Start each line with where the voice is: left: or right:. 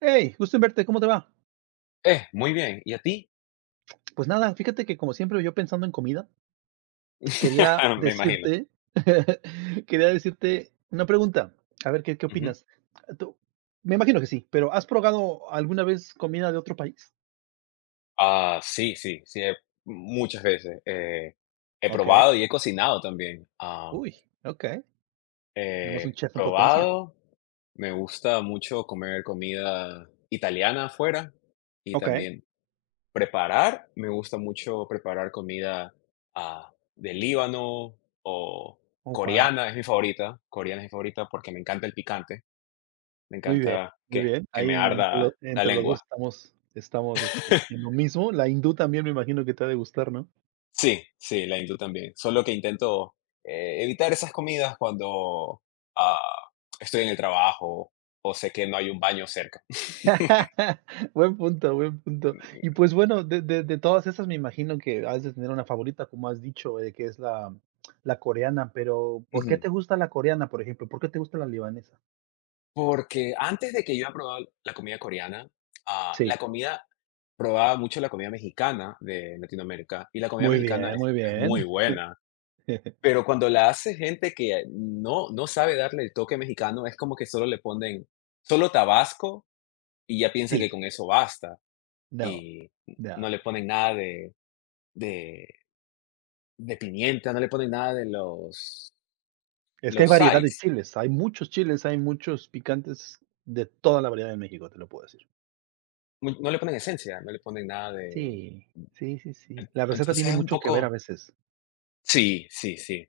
right: Hey, gusto en verte, ¿cómo te va?
left: Muy bien, ¿y a ti?
right: Pues nada, fíjate que como siempre yo pensando en comida, quería
left: Me imagino.
right: decirte, quería decirte una pregunta, a ver qué
left: Ujú.
right: opinas. Tú- Me imagino que sí, pero ¿has probado alguna vez comida de otro país?
left: Ah, sí, sí, sí, he muchas veces, he
right: Ok,
left: probado y he cocinado también.
right: uy, ok, tenemos
left: He
right: un chef en potencia.
left: probado, me gusta mucho comer comida italiana afuera y
right: Ok,
left: también preparar, me gusta mucho preparar comida, del Líbano o
right: oh, wow,
left: coreana, es mi favorita, coreana es mi favorita porque me encanta el picante, me
right: muy bien,
left: encanta
right: muy
left: que
right: bien.
left: que me
right: Ahí entre,
left: arda la
right: entre los dos
left: lengua.
right: estamos, estamos este, en lo mismo. La hindú también me imagino que te ha de gustar, ¿no?
left: Sí, sí, la hindú también. Solo que intento, evitar esas comidas cuando, ah, estoy en el trabajo o sé que no hay un baño cerca.
right: Buen punto, buen punto. Y pues bueno, de todas esas me imagino que has de tener una favorita, como has dicho, que es la coreana, pero ¿por qué
left: Ujú.
right: te gusta la coreana, por ejemplo? ¿Por qué te gusta la libanesa?
left: Porque antes de que yo probaba la comida coreana, ah, la
right: Sí,
left: comida probaba mucho la comida mexicana de Latinoamérica, y la comida
right: muy
left: mexicana
right: bien,
left: es
right: muy
left: es muy
right: bien.
left: buena, pero cuando la hace gente que no sabe darle el toque mexicano, es como que solo le ponen solo tabasco y ya piensan que
right: Sí,
left: con eso basta,
right: no,
left: y
right: no.
left: no le ponen nada de de de pimienta, no le ponen nada de
right: Es que hay
left: los
right: variedad de
left: sides,
right: chiles, hay muchos picantes de toda la variedad de México, te lo puedo decir.
left: n no le ponen esencia, no le ponen nada de
right: Sí, sí, sí, sí. La receta
left: entonces
right: tiene
left: es un
right: mucho que ver a
left: poco
right: veces.
left: sí, sí, sí.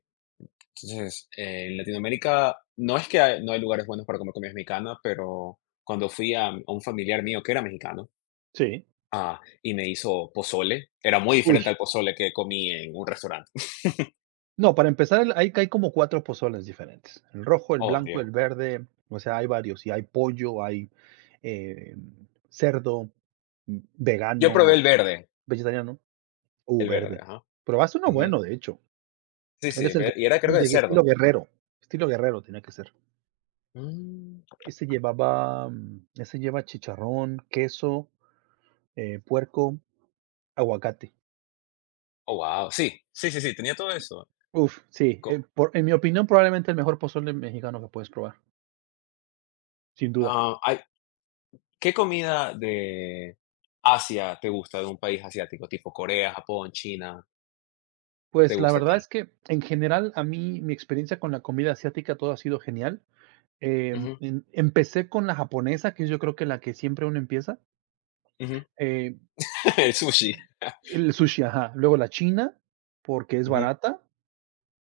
left: Entonces, en Latinoamérica no es que hay no hay lugares buenos para comer comida mexicana, pero cuando fui a un familiar mío que era mexicano,
right: Sí.
left: y me hizo pozole, era muy
right: Uy.
left: diferente al pozole que comí en un restaurante.
right: No, para empezar, el hay como 4 pozoles diferentes. El rojo, el
left: Oh,
right: blanco,
left: Dios.
right: el verde, o sea, hay varios, y hay pollo, hay, eh, cerdo, mm,
left: Yo probé
right: vegano, vegetariano,
left: el verde,
right: verde.
left: ajá.
right: Probaste uno
left: Ujú.
right: bueno, de hecho.
left: Sí,
right: Él
left: sí,
right: es el que
left: ve y era creo que de
right: de
left: cerdo.
right: estilo guerrero tenía que ser.
left: Mm.
right: Ese llevaba, mm, ese lleva chicharrón, queso, puerco, aguacate.
left: Oh, guau. Sí, sí, sí, sí, tenía todo eso.
right: Uf, sí,
left: Co
right: por en mi opinión, probablemente el mejor pozole mexicano que puedes probar, sin duda.
left: ah, hay ¿Qué comida de Asia te gusta, de un país asiático, tipo Corea, Japón, China, te
right: Pues la
left: gusta a
right: verdad
left: ti?
right: es que, en general, a mí mi experiencia con la comida asiática todo ha sido genial.
left: Ujú,
right: Empecé con la japonesa, que es yo creo que la que siempre uno empieza,
left: ujú.
right: eh,
left: El sushi.
right: el sushi, ajá, luego la china, porque es
left: Ujú,
right: barata,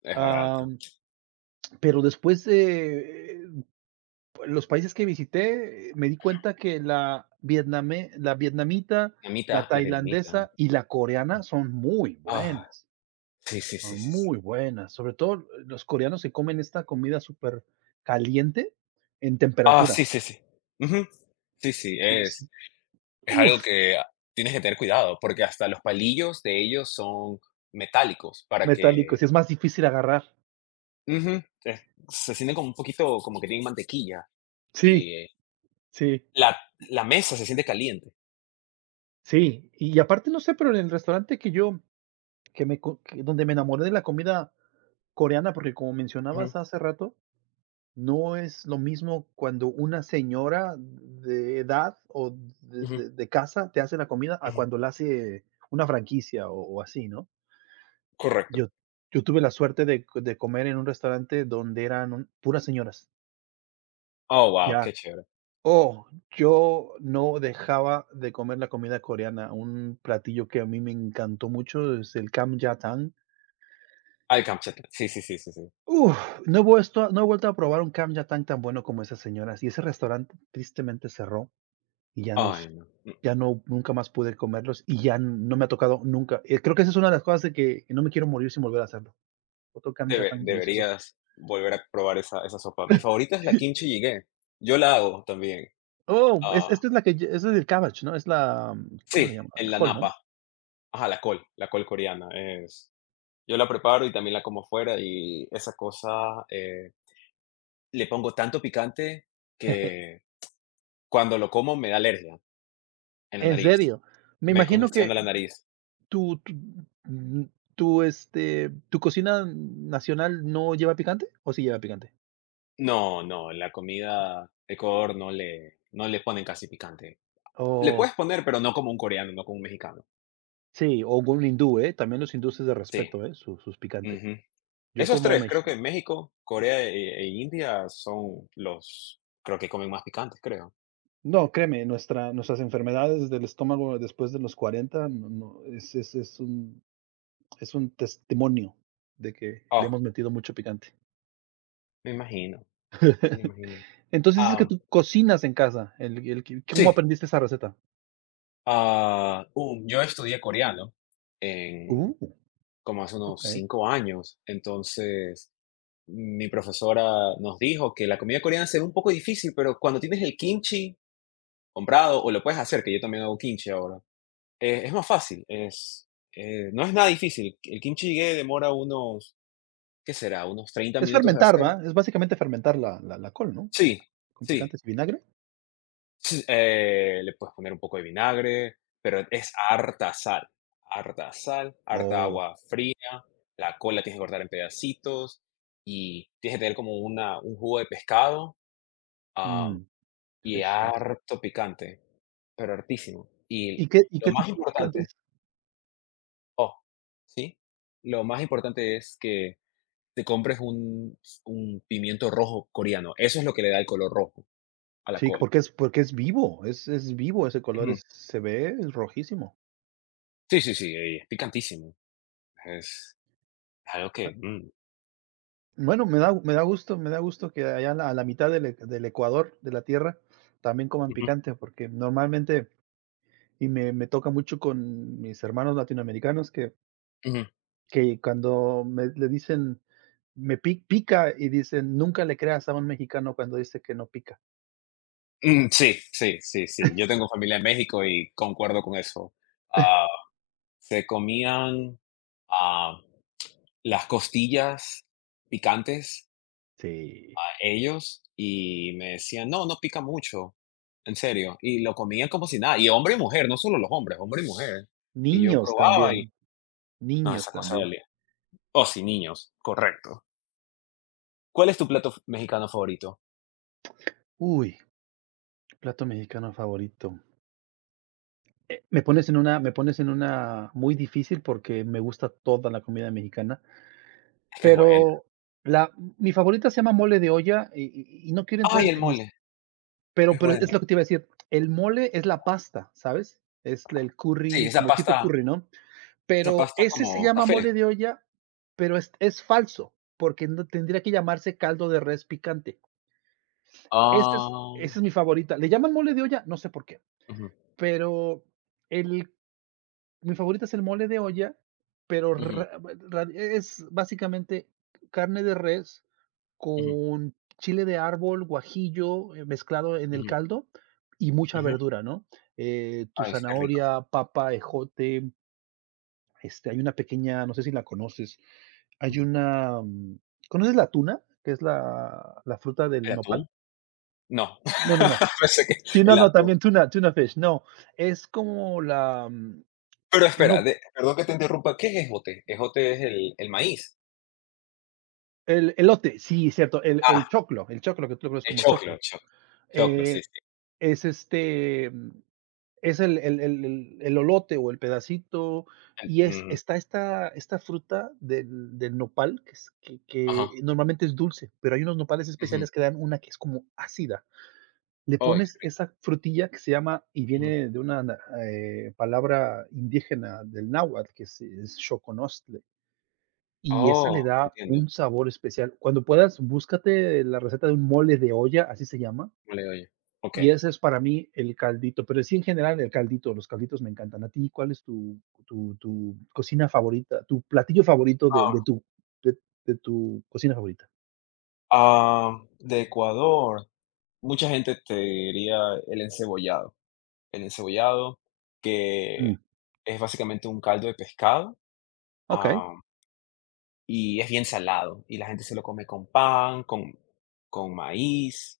left: es barato.
right: am, pero después de los países que visité, me di cuenta que la vietname la vietnamita, la
left: Vietnamita, las vietnamitas. Ujú.
right: tailandesa y la coreana son muy
left: Ah,
right: buenas.
left: sí, sí,
right: Ah,
left: sí, sí, sí.
right: muy buenas, sobre todo los coreanos que comen esta comida súper caliente en
left: Ah,
right: temperatura.
left: sí, sí, sí. Ujú. Sí, sí,
right: Y yo
left: es
right: así,
left: es
right: uf,
left: algo que tienes que tener cuidado, porque hasta los palillos de ellos son metálicos para
right: metálico,
left: que
right: y es más difícil agarrar.
left: ujú, se sienten como un poquito como que tienen mantequilla
right: Sí,
left: y
right: sí,
left: La la mesa se siente caliente.
right: sí, y aparte no sé, pero en el restaurante que yo que me co que donde me enamoré de la comida coreana, porque como
left: Ujú,
right: mencionabas hace rato, no es lo mismo cuando una señora de edad o de
left: ujú,
right: de de casa te hace la comida a
left: ujú,
right: cuando la hace una franquicia o así, ¿no?
left: correcto.
right: Yo yo tuve la suerte de comer en un restaurante donde eran un puras señoras.
left: Oh, wow,
right: Ya.
left: qué chévere.
right: Oh, yo no dejaba de comer la comida coreana. Un platillo que a mí me encantó mucho es el Kamjatang.
left: Ay, Kamchatka. Sí, sí, sí, sí, sí.
right: Uf, no he vuelto, no he vuelto a probar un Kamjatang tan bueno como esas señoras. Y ese restaurante tristemente cerró y ya
left: Ay,
right: nos
left: no.
right: ya no nunca más pude comerlos y ya no me ha tocado nunca. Creo que esa es una de las cosas de que no me quiero morir sin volver a hacerlo. Otro
left: Debe
right: Kamjatang delicioso.
left: deberías volver a probar esa sopa. Mi favorita es la kimchi jjigae. Yo la hago también.
right: Oh, es
left: Ah,
right: esta es la que ye ese es el cabbage, ¿no? Es la, mm, ¿cómo
left: sí,
right: le llaman?
left: en
right: El
left: la
right: col, ¿no?
left: napa. Ajá, la col coreana es yo la preparo y también la como fuera y esa cosa, le pongo tanto picante que cuando lo como me da alergia en la
right: ¿En
left: nariz,
right: serio? Me
left: me
right: imagino
left: congestiona
right: que
left: la nariz.
right: tu tu, mm, tu, este, ¿tu cocina nacional no lleva picante o sí lleva picante?
left: No, no, la comida de Ecuador no le ponen casi picante. Le
right: Oh,
left: puedes poner, pero no como un coreano, no como un mexicano.
right: sí, o un hindú, ¿eh? También los hindúes de
left: Sí,
right: respeto, ¿eh? Su Sus picante.
left: ujú.
right: Yo
left: Esos
right: como
left: 3 creo que
right: mexicano.
left: México, Corea e India son los creo que comen más picantes, creo.
right: No, créeme, nuestras enfermedades del estómago después de los 40 no es es un testimonio de que le
left: Oh,
right: hemos metido mucho picante.
left: me imagino, me imagino.
right: Entonces dices que
left: Ah,
right: tú cocinas en casa. El que cómo
left: sí,
right: aprendiste esa receta?
left: yo estudié coreano en
right: Uh,
left: como hace unos
right: okey.
left: 5 años, entonces mi profesora nos dijo que la comida coreana se ve un poco difícil, pero cuando tienes el kimchi comprado o lo puedes hacer, que yo también hago kimchi ahora. Es más fácil, es, no es nada difícil. El kimchi jjigae demora unos, ¿qué será? Unos 30
right: Es
left: minutos de
right: fermentar,
left: hacer.
right: ¿va? Es básicamente fermentar la col, ¿no?
left: Sí,
right: Con
left: sí.
right: picantes y vinagre?
left: Sí, le puedes poner un poco de vinagre, pero es harta sal, harta sal, harta
right: Oh,
left: agua fría, la cola tienes que cortar en pedacitos y tienes que tener como una, un jugo de pescado am,
right: mm,
left: y
right: fish sauce.
left: harto picante, pero hartísimo.
right: ¿Y
left: Y lo
right: qué
left: más
right: tipo de picantes?
left: importante. Oh, ¿sí? Lo más importante es que te compres un pimiento rojo coreano. Eso es lo que le da el color rojo a la
right: Sí,
left: col.
right: porque es vivo, es vivo ese color,
left: Ujú.
right: es se ve, es rojísimo.
left: Sí, sí, sí, y es picantísimo. Es algo
right: Ah,
left: que, mm.
right: bueno, me da gusto que allá a la mitad del del Ecuador, de la tierra, también coman
left: Ujú.
right: picante, porque normalmente y me toca mucho con mis hermanos latinoamericanos que
left: Ujú.
right: Que cuando me le dicen: "Me pi pica", y dicen: "Nunca le creas a un mexicano cuando dice que no pica".
left: Mm, sí, sí, sí, sí. Yo tengo familia en México y concuerdo con eso. Ah, Se comían, ah, las costillas picantes
right: Sí.
left: ellos y me decían: "No, no pica mucho, en serio". Y lo comían como si nada, y hombre y mujer, no solo los hombres, hombre y mujer. Y yo
right: Niños
left: probaba y
right: también,
left: no,
right: niños
left: esa cosa
right: también.
left: dolía. Oh, sí, niños, correcto. ¿Cuál es tu plato f mexicano favorito?
right: Uy, plato mexicano favorito. Me pones en una muy difícil porque me gusta toda la comida mexicana,
left: Es que es buena.
right: pero la mi favorita se llama mole de olla y no quiero entrar
left: Ay,
right: en
left: el
right: tecnic
left: mole, es
right: pero es
left: bueno.
right: lo que te iba a decir, el mole es la pasta, ¿sabes? Es el
left: Sí,
right: curry,
left: esa
right: como tipo
left: pasta
right: curry, ¿no?
left: esa
right: Pero
left: pasta
right: ese se
left: como
right: llama
left: café.
right: mole de olla, pero es falso, porque no tendría que llamarse caldo de res picante. Este es
left: Ah,
right: esa es mi favorita. Le llaman mole de olla, no sé por qué,
left: Ujú,
right: pero el mi favorita es el mole de olla, pero
left: ujú,
right: ra ra es básicamente carne de res
left: ujú,
right: con chile de árbol, guajillo, mezclado en el
left: ujú,
right: caldo y mucha
left: ujú.
right: verdura, ¿no? Tu
left: Ay, qué rico.
right: zanahoria, papa, ejote, este, hay una pequeña, no sé si la conoces. Hay
left: Ujú.
right: una, mm, ¿conoces la tuna? Que es la fruta
left: ¿El
right: del nopal.
left: atún? No,
right: No, no, no.
left: pensé que
right: Sí, no,
left: el
right: no,
left: atún.
right: también tuna tuna fish, no. Es como la, mm,
left: Pero
right: el
left: espera,
right: no
left: de perdón que te interrumpa, ¿qué es ejote? Ejote es el maíz.
right: el elote, sí, cierto,
left: Ah,
right: el choclo, que tú lo conoces
left: el
right: como
left: choclo, el
right: choclo.
left: choclo, sí,
right: Eh,
left: sí.
right: es, este, mm, es el elote o el pedacito,
left: En
right: y es
left: Ujú,
right: está esta fruta del del nopal, que es
left: ajá,
right: que normalmente es dulce, pero hay unos nopales
left: ujú.
right: especiales que dan una que es como ácida. Le
left: Ay, qué
right: pones
left: rico.
right: esa frutilla que se llama, y
left: Ujú.
right: viene de una palabra indígena del náhuatl, que es xoconostle, y esa le
left: Oh,
right: da
left: entiendo,
right: un sabor especial. Cuando puedas, búscate la receta de un mole de olla, así se llama,
left: mole oye okey.
right: y ese es para mí el caldito, pero sí en general el caldito, los calditos me encantan. ¿A ti cuál es tu cocina favorita, tu platillo favorito de
left: Ah,
right: tu, de, de tu cocina favorita?
left: de Ecuador, mucha gente te diría el encebollado. El encebollado,
right: Mm,
left: que es básicamente un caldo de pescado,
right: ok,
left: ah, y es bien salado, y la gente se lo come con pan, con maíz,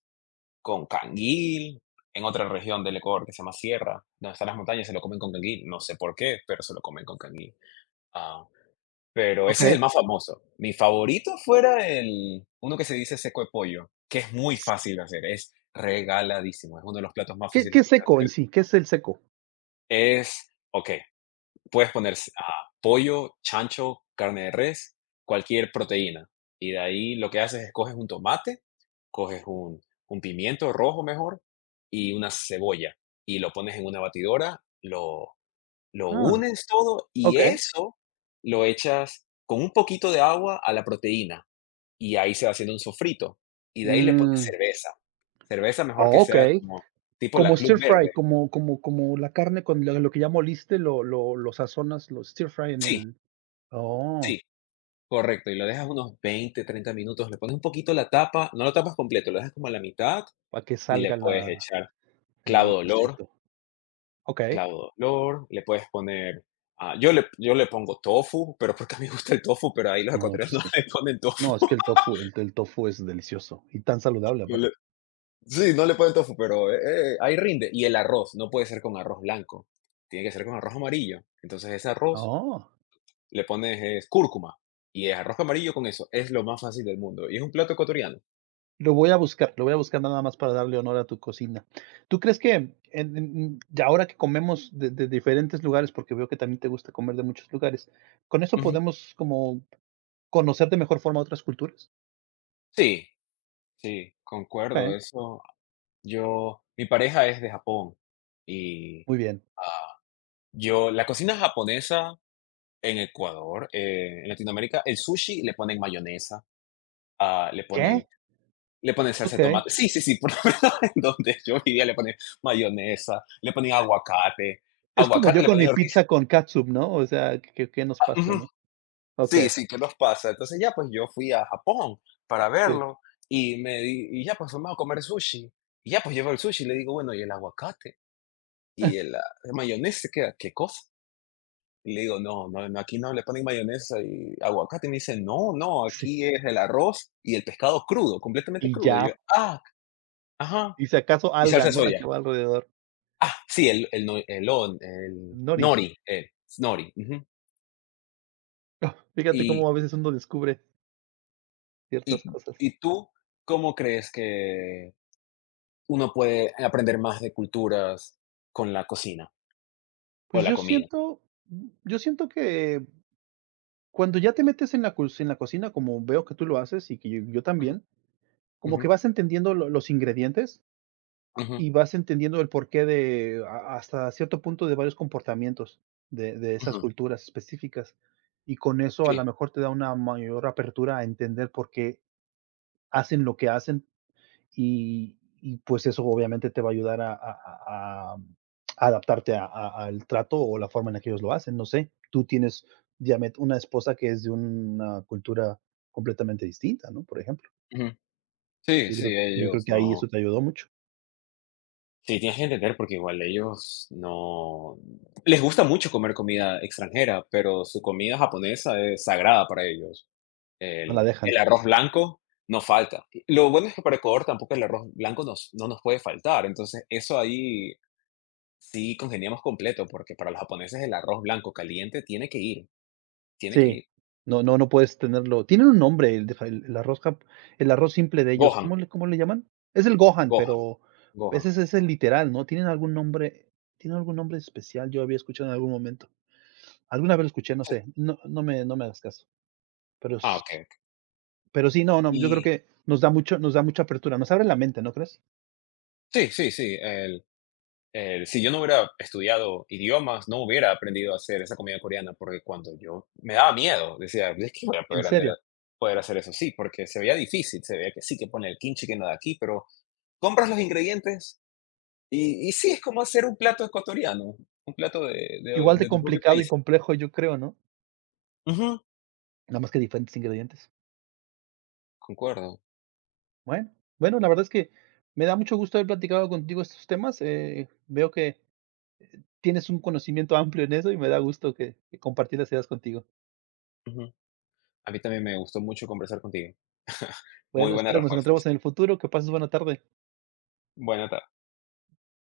left: con canguil, en otra región del Ecuador que se llama Sierra, donde están las montañas, se lo comen con canguil, no sé por qué, pero se lo comen con canguil. Ah, pero
right: ok.
left: ese es el más famoso. Mi favorito fuera el uno que se dice seco de pollo, que es muy fácil de hacer, es regaladísimo, es uno de los platos más fáciles de
right: ¿Qué es seco
left: hacer.
right: en sí? ¿Qué es el seco?
left: Ok, puedes poner pollo, chancho, carne de res, cualquier proteína. Y de ahí lo que haces es coges un tomate, coges un pimiento rojo mejor y una cebolla y lo pones en una batidora, lo
right: Ah,
left: unes todo y
right: ok.
left: eso lo echas con un poquito de agua a la proteína y ahí se va haciendo un sofrito. Y de ahí le pones
right: Mm,
left: cerveza. Cerveza mejor que sea
right: okey.
left: como tipo la
right: Como
left: Club
right: stir fry,
left: Verde.
right: como la carne con lo que ya moliste, lo sazonas, lo stir fry en
left: Sí,
right: el oh,
left: sí, correcto, y lo dejas unos 20 30 minutos, le pones un poquito la tapa, no lo tapas completo, lo dejas como a la mitad
right: para que
left: y le
right: salga
left: puedes
right: la
left: echar
right: el
left: clavo de olor,
right: vaporcito. Okey.
left: clavo de olor, le puedes poner, yo le pongo tofu, pero porque a mí me gusta el tofu, pero ahí los
right: No,
left: ecuatorianos
right: es
left: no
right: que
left: le ponen tofu.
right: no, es que el tofu es delicioso y tan saludable
left: No le
right: aparte.
left: Sí, no le ponen tofu, pero, ahí rinde. Y el arroz, no puede ser con arroz blanco, tiene que ser con arroz amarillo. Entonces ese arroz
right: Oh,
left: le pones, es cúrcuma y es arroz amarillo con eso, es lo más fácil del mundo y es un plato ecuatoriano.
right: lo voy a buscar, lo voy a buscar nada más para darle honor a tu cocina. ¿Tú crees que en ya ahora que comemos de diferentes lugares, porque veo que también te gusta comer de muchos lugares, con eso
left: Ujú.
right: podemos como conocer de mejor forma otras culturas.
left: Sí. Sí, concuerdo,
right: Okey,
left: eso yo mi pareja es de Japón y,
right: muy bien.
left: ah, yo la cocina japonesa en Ecuador, en Latinoamérica, el sushi le ponen mayonesa, le ponen
right: ¿Qué?
left: salsa de
right: Okey.
left: tomate. Sí, sí, sí, por lo menos en donde yo vivía le ponen mayonesa, le ponen aguacate,
right: Es como yo
left: aguacate le
right: con
left: ponen
right: mi
left: orquiza.
right: pizza con catsup, ¿no? O sea, ¿qué qué nos pasa,
left: Ujú.
right: no?
left: Sí,
right: Okey,
left: sí, ¿qué nos pasa? Entonces ya, pues, yo fui a Japón para
right: sí.
left: verlo y me di y ya, pues, vamos a comer sushi. Y ya, pues, llevo el sushi y le digo: "Bueno, ¿y el aguacate?". Y el, mayonesa ¿qué cosa? Y le digo, no, no, no, aquí no le ponen mayonesa y aguacate. Y me dice, no, no,
right: Sí,
left: aquí es el arroz y el pescado crudo, completamente
right: y
left: crudo. Y yo,
right: ya.
left: ah, ajá.
right: Y si acaso
left: Y
right: alga,
left: salsa de
right: ¿no? La
left: soya.
right: que va alrededor.
left: Ah, sí, el, no- el, on- el
right: Nori.
left: nori, el nori. Ujú.
right: Fíjate
left: Y,
right: cómo a veces uno descubre ciertas
left: y,
right: cosas.
left: ¿Y tú cómo crees que uno puede aprender más de culturas con la cocina o
right: Pues
left: la comida?
right: yo siento que cuando ya te metes en la cus en la cocina, como veo que tú lo haces y que yo
left: Ujú,
right: también, como
left: ujú,
right: que vas entendiendo lo los ingredientes
left: ujú,
right: y vas entendiendo el porqué de ha hasta cierto punto de varios comportamientos de esas
left: ujú.
right: culturas específicas, y con eso a lo
left: Sí,
right: mejor te da una mayor apertura a entender por qué hacen lo que hacen, y pues eso obviamente te va a ayudar a adaptarte a al trato o la forma en la que ellos lo hacen, no sé. Tú tienes diamet una esposa que es de una cultura completamente distinta, ¿no? Por ejemplo,
left: ujú. Sí, sí,
right: yo creo
left: ellos
right: que ahí eso
left: no.
right: te ayudó mucho,
left: Sí, tienes que entender, porque igual ellos no les gusta mucho comer comida extranjera, pero su comida japonesa es sagrada para ellos.
right: no la
left: El
right: dejan.
left: arroz blanco no falta. Lo bueno es que para Ecuador tampoco el arroz blanco nos no nos puede faltar, entonces eso ahí sí congeniamos completo, porque para los japoneses el arroz blanco caliente tiene que ir, tiene que
right: Sí,
left: ir.
right: no puedes tenerlo tienen un nombre, el de ja el arroz jap el arroz simple de ellos,
left: Gohan,
right: cómo le llaman? Es el Gohan,
left: Gohan,
right: pero
left: Gohan.
right: ese es el literal, ¿no? ¿Tienen algún nombre tiene algún nombre especial? Yo había escuchado en algún momento. Alguna vez lo escuché, no
left: Sí.
right: sé, no me hagas caso, pero
left: Ah,
right: s
left: okey, okey.
right: pero sí, no, no, yo creo
left: Y
right: que nos da mucha apertura, nos abre la mente, ¿no crees?
left: sí, sí, sí, el si yo no hubiera estudiado idiomas, no hubiera aprendido a hacer esa comida coreana, porque cuando yo me daba miedo, decía, es que voy a
right: En
left: poder,
right: serio,
left: poder hacer eso, sí, porque se veía difícil, se veía que sí, que pone el kimchi, que nada aquí, pero compras los ingredientes y sí, es como hacer un plato ecuatoriano, un plato
right: igual de
left: de tu propio
right: complicado y
left: país.
right: complejo, yo creo, ¿no?
left: Ujú,
right: Nada más que diferentes ingredientes.
left: concuerdo.
right: Bueno, bueno, la verdad es que me da mucho gusto haber platicado contigo estos temas, veo que tienes un conocimiento amplio en eso y me da gusto que compartí las ideas contigo.
left: Ujú. A mí también me gustó mucho conversar contigo. Muy
right: Bueno,
left: buenas
right: espero que nos
left: respuestas.
right: encontremos en el futuro. Que pases buena tarde.
left: Buena tarde.